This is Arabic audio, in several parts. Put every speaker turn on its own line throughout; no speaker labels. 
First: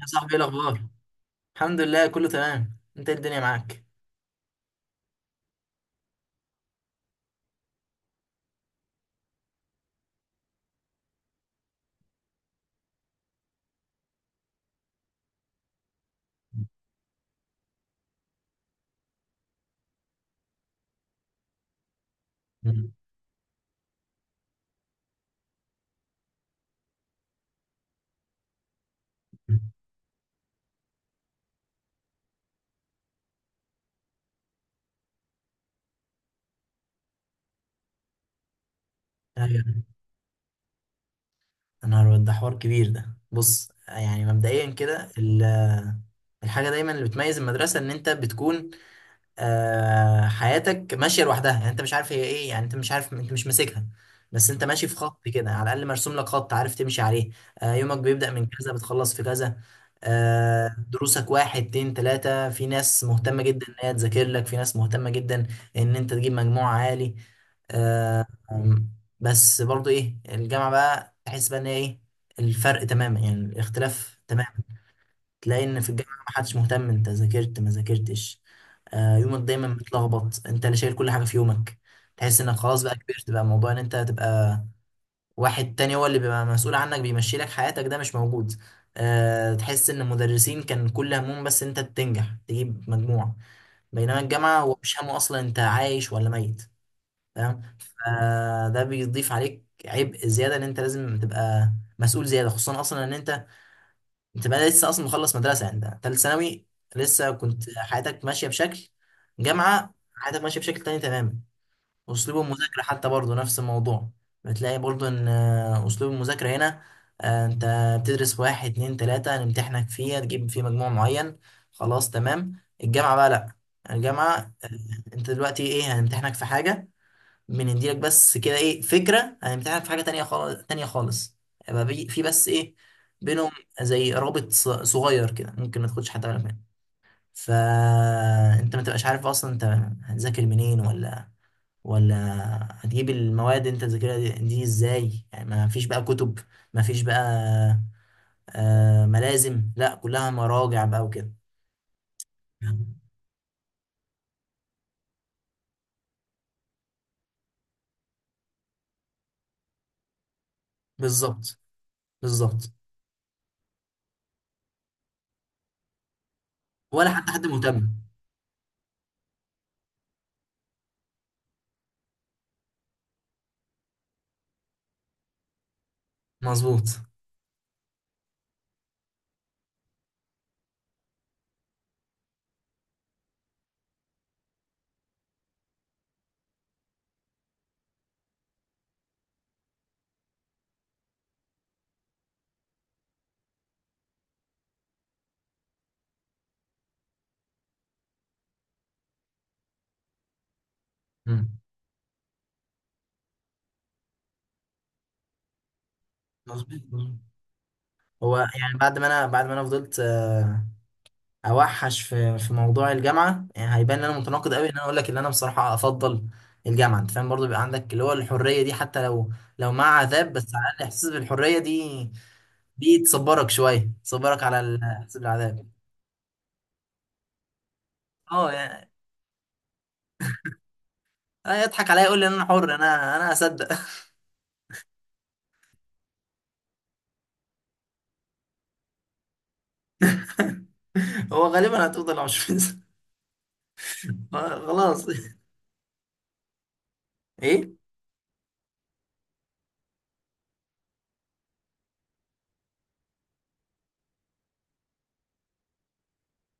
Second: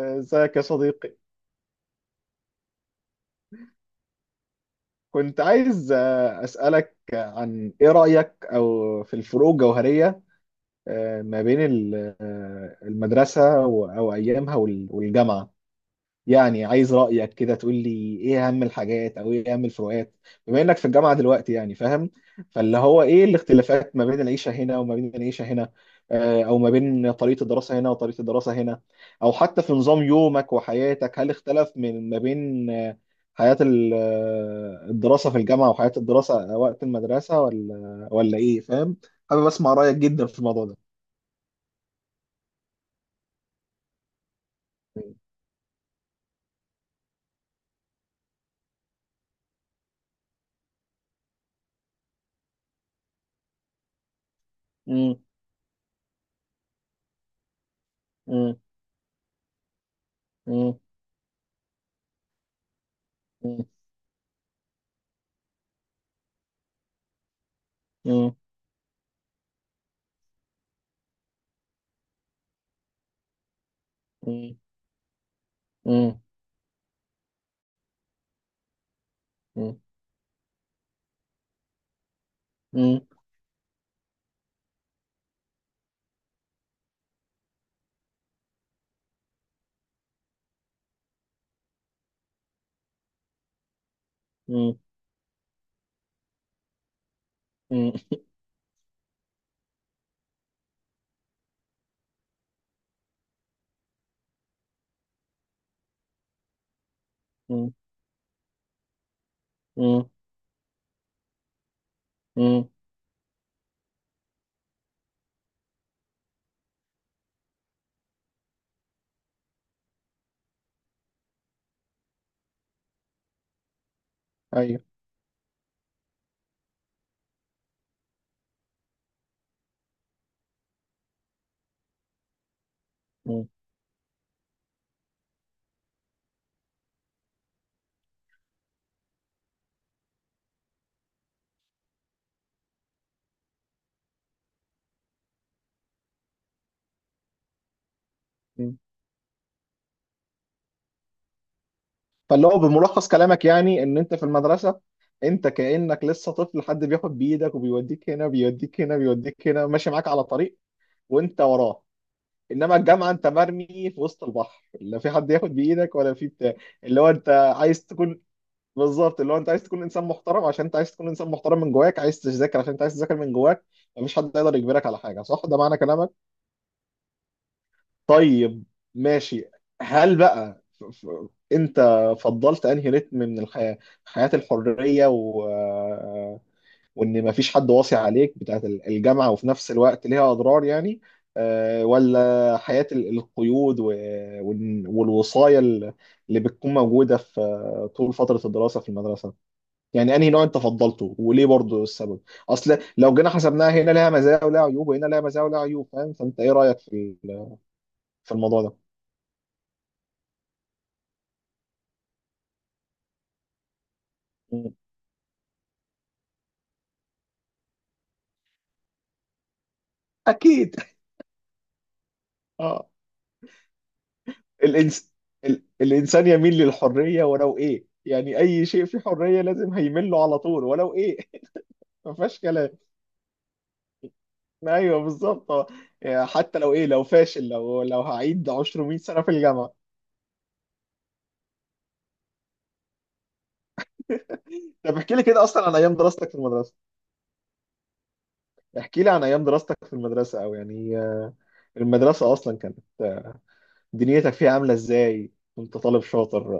يا صاحبي، ايه
ازيك يا
الاخبار؟
صديقي.
الحمد لله، كله تمام. انت إيه الدنيا معاك؟
كنت عايز اسالك عن ايه رايك او في الفروق الجوهريه، ما بين المدرسه او ايامها والجامعه. يعني عايز رأيك كده، تقول لي ايه اهم الحاجات او ايه اهم الفروقات، بما انك في الجامعة دلوقتي، يعني فاهم؟ فاللي
مم.
هو ايه الاختلافات ما بين العيشة هنا وما بين العيشة هنا، او ما بين طريقة الدراسة هنا وطريقة الدراسة هنا، او حتى في نظام يومك وحياتك، هل اختلف من ما بين حياة الدراسة في الجامعة وحياة الدراسة وقت المدرسة، ولا ايه، فاهم؟ حابب اسمع
ايوه.
رأيك جدا في الموضوع ده.
يا نهار أبيض، ده حوار كبير. ده بص، يعني مبدئيا كده، الحاجه دايما اللي بتميز المدرسه ان انت بتكون حياتك ماشيه لوحدها. يعني انت مش عارف هي ايه، يعني انت مش عارف، انت مش ماسكها. بس انت ماشي في
مم.
خط كده، على الاقل مرسوم لك خط عارف تمشي عليه. يومك بيبدا من
مم.
كذا، بتخلص في كذا.
مم.
دروسك واحد اتنين تلاته، في ناس مهتمه
مم.
جدا ان هي تذاكر لك، في ناس مهتمه جدا ان انت تجيب مجموع عالي. آه
مم.
أم، بس برضو ايه، الجامعه بقى تحس بقى ان هي ايه الفرق تماما، يعني الاختلاف تماما.
مم.
تلاقي ان في الجامعه
مم.
ما حدش مهتم انت ذاكرت ما ذاكرتش. يومك دايما
مم.
متلخبط، انت اللي شايل كل حاجه في يومك. تحس انك خلاص بقى
مم.
كبرت، بقى موضوع ان انت تبقى واحد تاني هو اللي بيبقى مسؤول عنك بيمشي لك حياتك، ده مش موجود. تحس ان المدرسين كان كل همهم بس انت تنجح تجيب مجموع، بينما الجامعه هو
مم.
مش همه اصلا انت عايش ولا ميت. تمام،
مم.
فده بيضيف عليك عبء زياده ان انت لازم تبقى مسؤول زياده، خصوصا اصلا ان انت بقى لسه اصلا مخلص مدرسه، يعني انت ثالث ثانوي. لسه كنت
مم.
حياتك ماشيه بشكل، جامعه
مم.
حياتك ماشيه بشكل تاني تماما. اسلوب
مم.
المذاكره حتى برضه نفس الموضوع، بتلاقي برضه ان اسلوب المذاكره هنا، انت بتدرس واحد اتنين تلاته نمتحنك فيه تجيب فيه مجموع معين، خلاص تمام. الجامعه بقى لا، الجامعه
ايوه.
انت دلوقتي ايه، هنمتحنك في حاجه، بنديلك بس كده ايه فكره، هنمتحنك في حاجه تانية خالص تانية خالص. يبقى في بس ايه
مم.
بينهم زي رابط صغير كده، ممكن ما تاخدش حتى بالك منه. فانت ما تبقاش عارف اصلا انت هتذاكر منين، ولا هتجيب المواد انت تذاكرها دي ازاي، يعني ما فيش بقى كتب، ما فيش بقى
مم.
ملازم، لا كلها مراجع بقى وكده.
فاللي هو بملخص كلامك، يعني ان انت في المدرسه، انت كانك لسه طفل، حد بياخد بايدك وبيوديك هنا، بيوديك هنا، بيوديك هنا، ماشي معاك على طريق وانت
بالظبط.
وراه.
بالظبط.
انما الجامعه، انت مرمي في وسط البحر، لا في حد ياخد بايدك ولا في بتاع، اللي هو
ولا
انت
حتى حد
عايز
مهتم.
تكون. بالظبط، اللي هو انت عايز تكون انسان محترم عشان انت عايز تكون انسان محترم من جواك، عايز تذاكر عشان انت عايز تذاكر من جواك. مفيش حد يقدر يجبرك على حاجه، صح؟ ده معنى كلامك.
مظبوط.
طيب، ماشي. هل بقى انت فضلت انهي رتم من الحياة؟ حياة الحرية وان مفيش حد واصي عليك، بتاعت الجامعة، وفي نفس الوقت ليها اضرار يعني، ولا حياة القيود والوصاية اللي بتكون موجودة في طول فترة الدراسة في المدرسة؟ يعني انهي نوع انت فضلته، وليه
مم.
برضو السبب؟ اصل لو جينا حسبناها، هنا لها مزايا ولها عيوب وهنا لها مزايا ولها عيوب، فاهم؟ فانت ايه رأيك
مظبوط.
في
هو
الموضوع
يعني بعد ما انا فضلت اوحش في موضوع الجامعه، يعني هيبان ان انا متناقض قوي ان
ده؟
انا اقول لك ان انا بصراحه افضل الجامعه. انت فاهم، برضو بيبقى عندك اللي هو الحريه دي، حتى لو مع عذاب، بس على
اكيد،
الاقل احساس بالحريه دي،
اه.
دي تصبرك شويه، تصبرك على
الإنس...
الاحساس بالعذاب.
الانسان يميل للحريه، ولو ايه، يعني
اه
اي شيء
يعني،
فيه حريه لازم هيميل له على طول، ولو ايه.
يضحك عليا
ما
يقول لي ان
فيهاش
انا
كلام.
حر، انا اصدق.
ايوه بالظبط، آه. يعني حتى لو ايه، لو فاشل، لو هعيد عشر 100 سنه في الجامعه.
هو غالبا هتفضل عشوائي.
طب
خلاص.
احكي لي كده اصلا عن ايام دراستك في المدرسه،
ايه
احكي لي عن ايام دراستك في المدرسه، او يعني، المدرسه اصلا كانت، دنيتك فيها عامله ازاي؟ كنت طالب شاطر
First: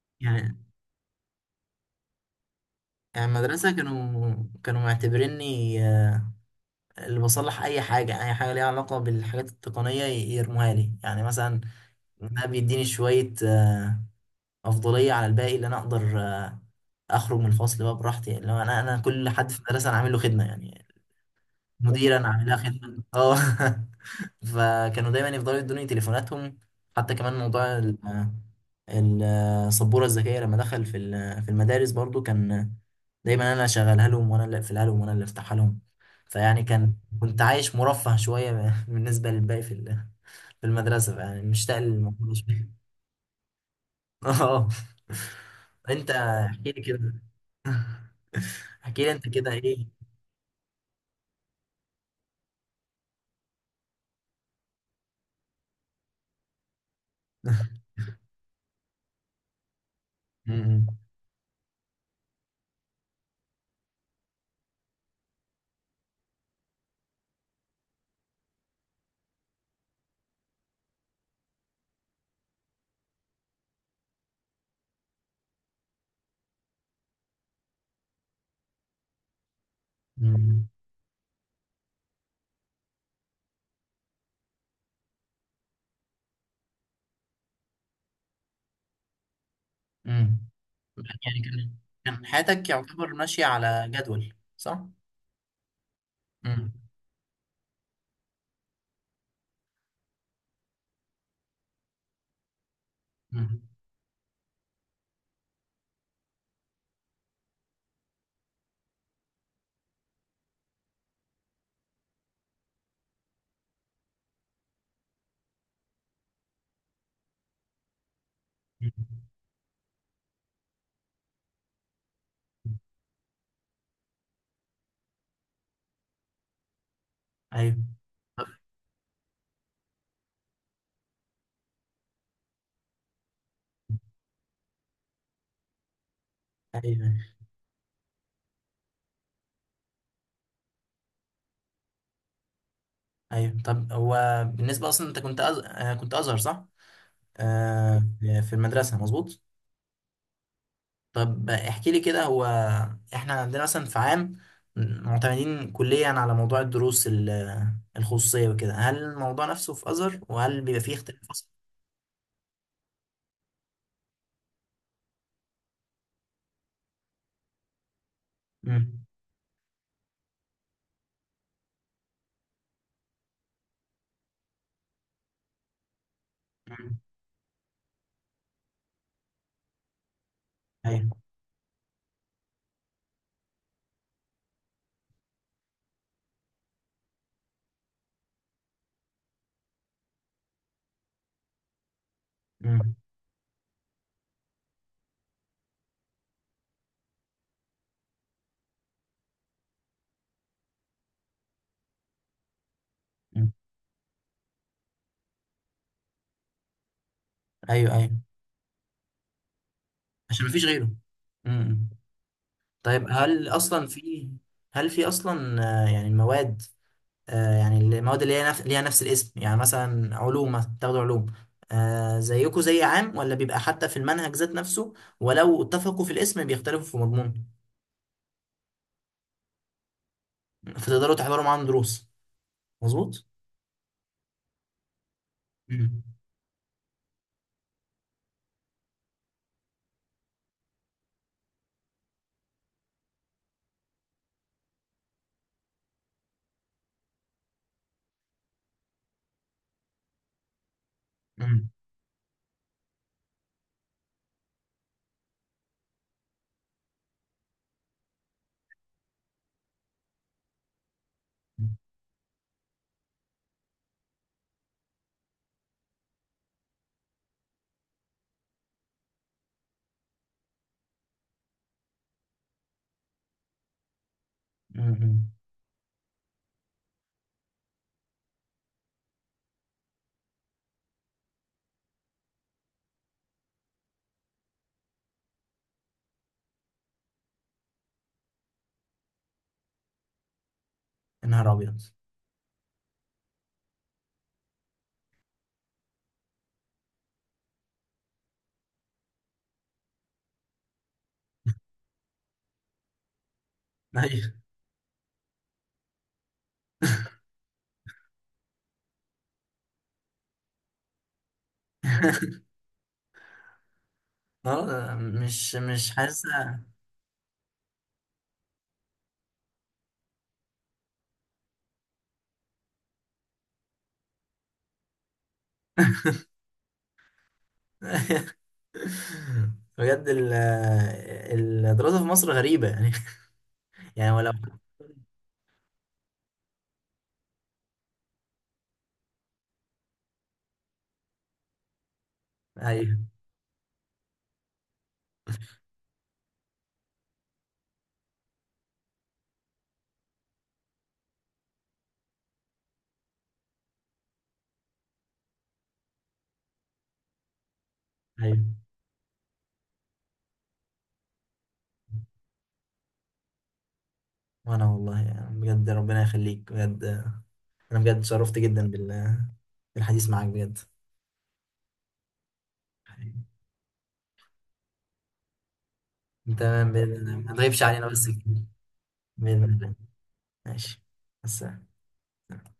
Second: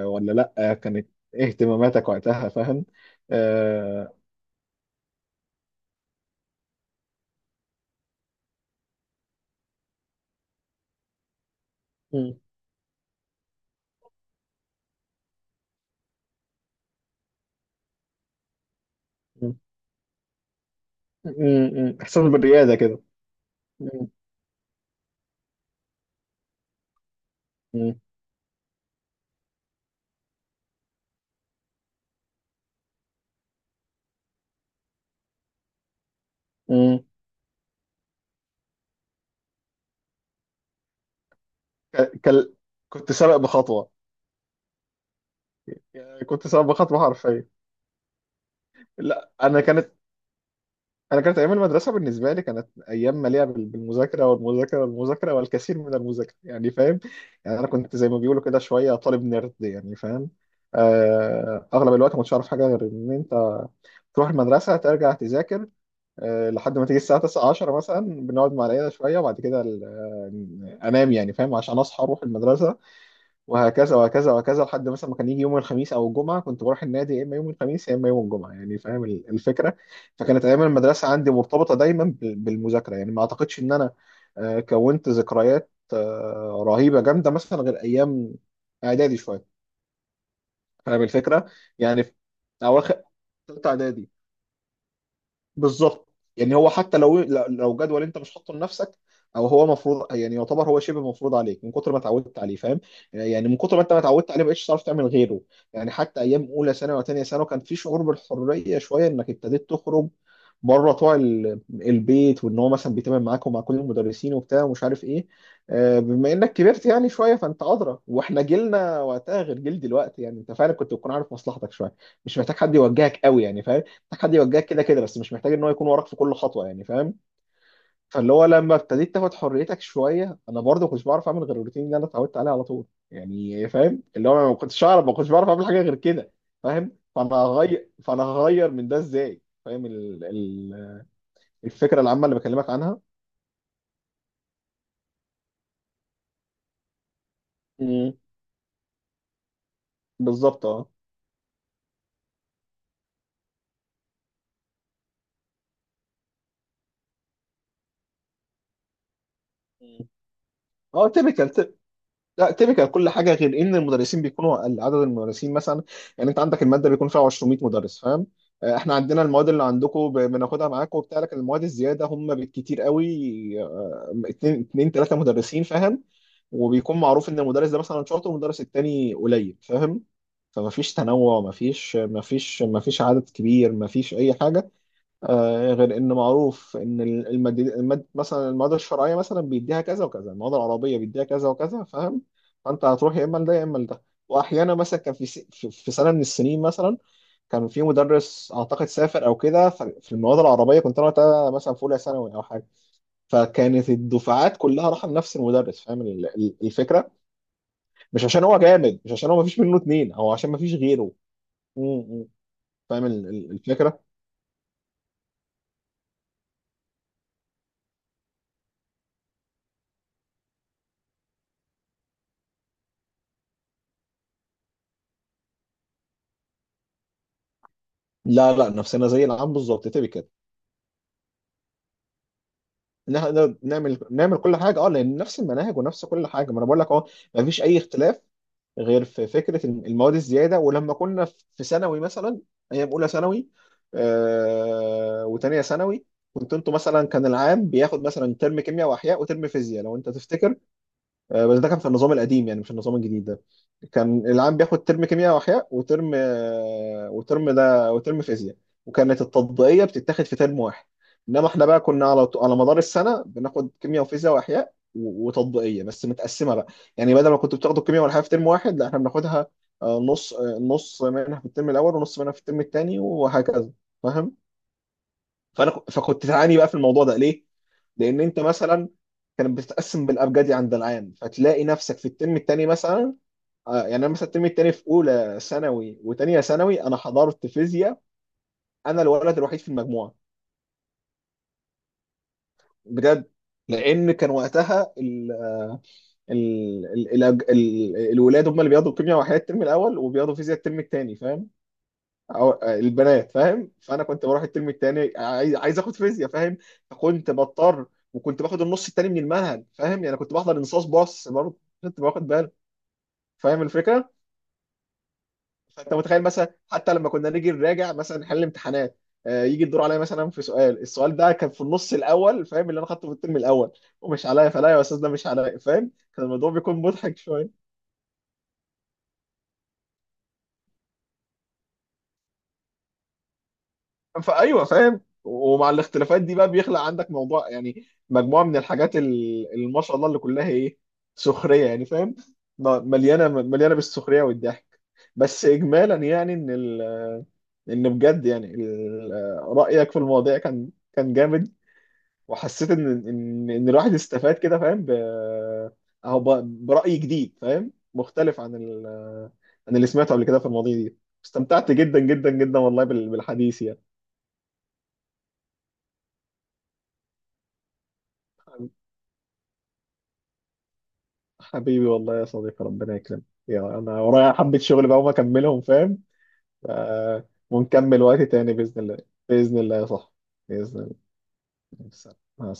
آه ولا
يعني.
لا؟ كانت إيه اهتماماتك وقتها، فاهم؟
يعني المدرسه
آه...
كانوا معتبريني اللي بصلح اي حاجه، اي حاجه ليها علاقه بالحاجات التقنيه يرموها لي. يعني مثلا ده بيديني شويه افضليه على الباقي، اللي انا اقدر اخرج من الفصل بقى براحتي. يعني لو انا كل حد في المدرسه انا عامل له خدمه، يعني
أمم.
المدير
احساس
انا عامل لها
بالرياده كده.
خدمه، اه.
أمم.
فكانوا دايما يفضلوا يدوني تليفوناتهم. حتى كمان موضوع
أمم.
السبورة الذكية لما دخل في في المدارس، برضو كان دايما انا اللي اشغلها لهم، وانا اللي اقفلها لهم، وانا اللي افتحها لهم. فيعني كان،
أمم.
كنت عايش مرفه شوية بالنسبة للباقي في في المدرسة، يعني مشتاق
ك-
للموضوع
كل...
شوية.
كنت سابق بخطوه.
اه. انت
يعني كنت سابق
احكي لي
بخطوه
كده.
حرفيا.
احكي لي انت
لا،
كده ايه.
انا كانت ايام المدرسه بالنسبه لي كانت ايام مليئه بالمذاكره والمذاكره والمذاكره والكثير من المذاكره، يعني فاهم؟ يعني انا كنت زي ما بيقولوا كده شويه طالب نيرد، يعني فاهم؟
م-
اغلب الوقت ما كنتش عارف حاجه غير ان انت تروح المدرسه ترجع تذاكر، لحد ما تيجي الساعه 9 10 مثلا، بنقعد مع العيله شويه وبعد كده انام يعني، فاهم؟ عشان اصحى اروح المدرسه، وهكذا وهكذا وهكذا، لحد مثلا ما كان يجي يوم الخميس او الجمعه كنت بروح النادي، يا اما يوم الخميس يا اما يوم الجمعه، يعني فاهم الفكره؟
م-
فكانت ايام
م-
المدرسه عندي مرتبطه دايما بالمذاكره، يعني ما اعتقدش ان انا كونت ذكريات رهيبه جامده مثلا، غير ايام اعدادي شويه.
م.
فاهم
يعني
الفكره؟
كان،
يعني في
كان حياتك
اواخر
يعتبر ماشية
ثالثه
على
اعدادي.
جدول، صح؟
بالظبط. يعني هو
م-
حتى لو، جدول انت مش حاطه لنفسك، او هو مفروض يعني، يعتبر هو شبه مفروض عليك من كتر ما اتعودت عليه، فاهم؟ يعني من
م-
كتر ما انت ما اتعودت عليه، ما بقتش تعرف تعمل غيره. يعني حتى ايام اولى ثانوي وثانيه ثانوي كان في شعور بالحريه شويه، انك ابتديت تخرج بره طوع البيت، وان هو مثلا بيتعامل معاك ومع كل المدرسين وبتاع ومش عارف ايه، بما انك كبرت يعني شويه، فانت ادرى، واحنا
م.
جيلنا وقتها غير جيل دلوقتي، يعني انت فعلا كنت بتكون عارف مصلحتك شويه. مش محتاج حد يوجهك قوي يعني، فاهم؟ محتاج حد يوجهك كده كده بس، مش محتاج ان هو يكون وراك في كل خطوه، يعني فاهم؟
ايوه
فاللي هو لما ابتديت تاخد حريتك شويه، انا برضه كنتش بعرف اعمل غير الروتين اللي انا اتعودت عليه على طول، يعني فاهم؟ اللي هو ما كنتش اعرف، ما كنتش بعرف اعمل حاجه غير كده، فاهم؟
ايوه
فانا هغير من ده ازاي، فاهم الفكره العامه اللي بكلمك عنها؟
ايوه. طب هو بالنسبه اصلا انت كنت كنت ازهر، صح؟ آه.
مم.
في المدرسه، مظبوط.
بالظبط، اه.
طب احكي لي كده، هو احنا عندنا مثلا في عام معتمدين كليا على موضوع الدروس الخصوصيه وكده. هل الموضوع نفسه في
مم.
ازهر؟ وهل بيبقى فيه
اه،
اختلاف اصلا؟
تيبيكال. لا تيبيكال كل حاجه، غير ان المدرسين بيكونوا اقل، عدد المدرسين مثلا، يعني انت عندك الماده بيكون فيها 200 مدرس، فاهم؟ احنا
امم.
عندنا المواد اللي عندكم بناخدها معاكم وبتاع، لكن المواد الزياده هم بالكتير قوي اتنين تلاته مدرسين، فاهم؟
أمم،
وبيكون معروف ان المدرس ده مثلا شاطر والمدرس التاني قليل، فاهم؟ فمفيش
ايوه.
تنوع، مفيش عدد كبير، مفيش اي حاجه، غير ان معروف ان مثلا المواد الشرعيه مثلا بيديها كذا وكذا، المواد العربيه بيديها كذا وكذا، فاهم؟ فانت
أمم،
هتروح يا اما لده يا اما لده. واحيانا مثلا كان في س... في في سنه من السنين مثلا، كان في مدرس اعتقد سافر او كده، في المواد العربيه، كنت انا وقتها مثلا في اولى ثانوي او حاجه،
أمم.
فكانت الدفعات كلها رايحه لنفس المدرس، فاهم الفكره؟
ايوه ايوه.
مش عشان هو جامد، مش عشان هو مفيش منه اتنين، او
عشان
عشان
مفيش
مفيش
غيره.
غيره. م-
امم.
م.
طيب
فاهم الفكره؟
هل في اصلا يعني مواد، يعني المواد اللي هي نفس ليها نفس الاسم، يعني مثلا علوم مثلا، تاخدوا علوم زيكوا زي عام؟ ولا بيبقى حتى في المنهج ذات نفسه، ولو اتفقوا في الاسم بيختلفوا في مضمونه؟
لا، لا، نفسنا زي العام بالظبط، تبقى
فتقدروا تحضروا معاهم دروس، مظبوط؟
نقدر نعمل كل حاجه، اه، لان نفس المناهج
مم.
ونفس كل حاجه، ما انا بقول لك اهو. ما فيش اي اختلاف، غير في فكره المواد الزياده، ولما كنا في ثانوي مثلا، ايام اولى ثانوي وثانيه ثانوي، كنت انتوا مثلا كان العام بياخد مثلا ترم كيمياء واحياء وترم فيزياء، لو انت تفتكر. بس ده
مم.
كان في النظام القديم يعني، مش النظام الجديد ده. كان العام بياخد ترم كيمياء واحياء وترم، آه، وترم ده وترم فيزياء، وكانت التطبيقيه بتتاخد في ترم واحد. انما احنا
مم.
بقى كنا على مدار السنه بناخد كيمياء وفيزياء واحياء وتطبيقيه بس متقسمه بقى. يعني بدل ما كنتوا بتاخدوا الكيمياء والاحياء في ترم واحد، لا، احنا بناخدها نص منها في الترم الاول ونص منها في الترم الثاني وهكذا، فاهم؟
مم.
فكنت تعاني بقى في الموضوع ده، ليه؟ لان انت مثلا كانت بتتقسم بالابجدي عند العام، فتلاقي نفسك في الترم الثاني مثلا، يعني انا مثلا الترم الثاني في اولى ثانوي وثانيه ثانوي انا حضرت فيزياء، انا الولد الوحيد في المجموعه،
يا نهار أبيض.
بجد. لان كان وقتها ال الولاد هم اللي بياخدوا كيمياء وحياه الترم الاول وبياخدوا فيزياء الترم الثاني، فاهم؟ أو البنات، فاهم؟ فانا كنت
أيوه.
بروح الترم التاني، عايز اخد فيزياء، فاهم؟ فكنت بضطر وكنت باخد النص التاني من المنهج، فاهم؟ يعني كنت بحضر انصاص باص برضه، كنت باخد بالي، فاهم الفكره؟
مش
فانت متخيل
حاسة.
مثلا، حتى لما كنا نيجي نراجع مثلا نحل امتحانات، يجي الدور عليا مثلا في سؤال، السؤال ده كان في النص الاول، فاهم؟ اللي انا خدته في الترم الاول، ومش عليا، فلا يا استاذ ده مش عليا، فاهم؟ كان الموضوع بيكون مضحك شويه.
بجد الدراسة في مصر غريبة يعني. يعني ولو.
فايوه فاهم، ومع الاختلافات دي بقى بيخلق عندك موضوع يعني مجموعه من الحاجات اللي ما شاء الله اللي كلها ايه، سخريه يعني، فاهم؟
أيوه
مليانه مليانه بالسخريه والضحك. بس اجمالا يعني، ان بجد يعني، رايك في المواضيع كان جامد، وحسيت ان الواحد استفاد كده، فاهم؟ اهو ب... براي جديد، فاهم؟ مختلف
أيوه.
عن اللي سمعته قبل كده في المواضيع دي. استمتعت جدا جدا جدا والله بالحديث يعني.
وأنا والله يعني بجد ربنا يخليك بجد، انا بجد شرفت جدا بال، بالحديث معاك بجد.
حبيبي والله يا صديقي، ربنا
حبيبي.
يكرمك. يا، انا ورايا حبة شغل بقى وما اكملهم، فاهم؟
تمام باذن الله،
آه،
ما تغيبش علينا
ونكمل
بس
وقت
كده.
تاني بإذن الله.
باذن
بإذن
الله.
الله يا صاحبي. بإذن
ماشي.
الله.
بس
مع السلامة.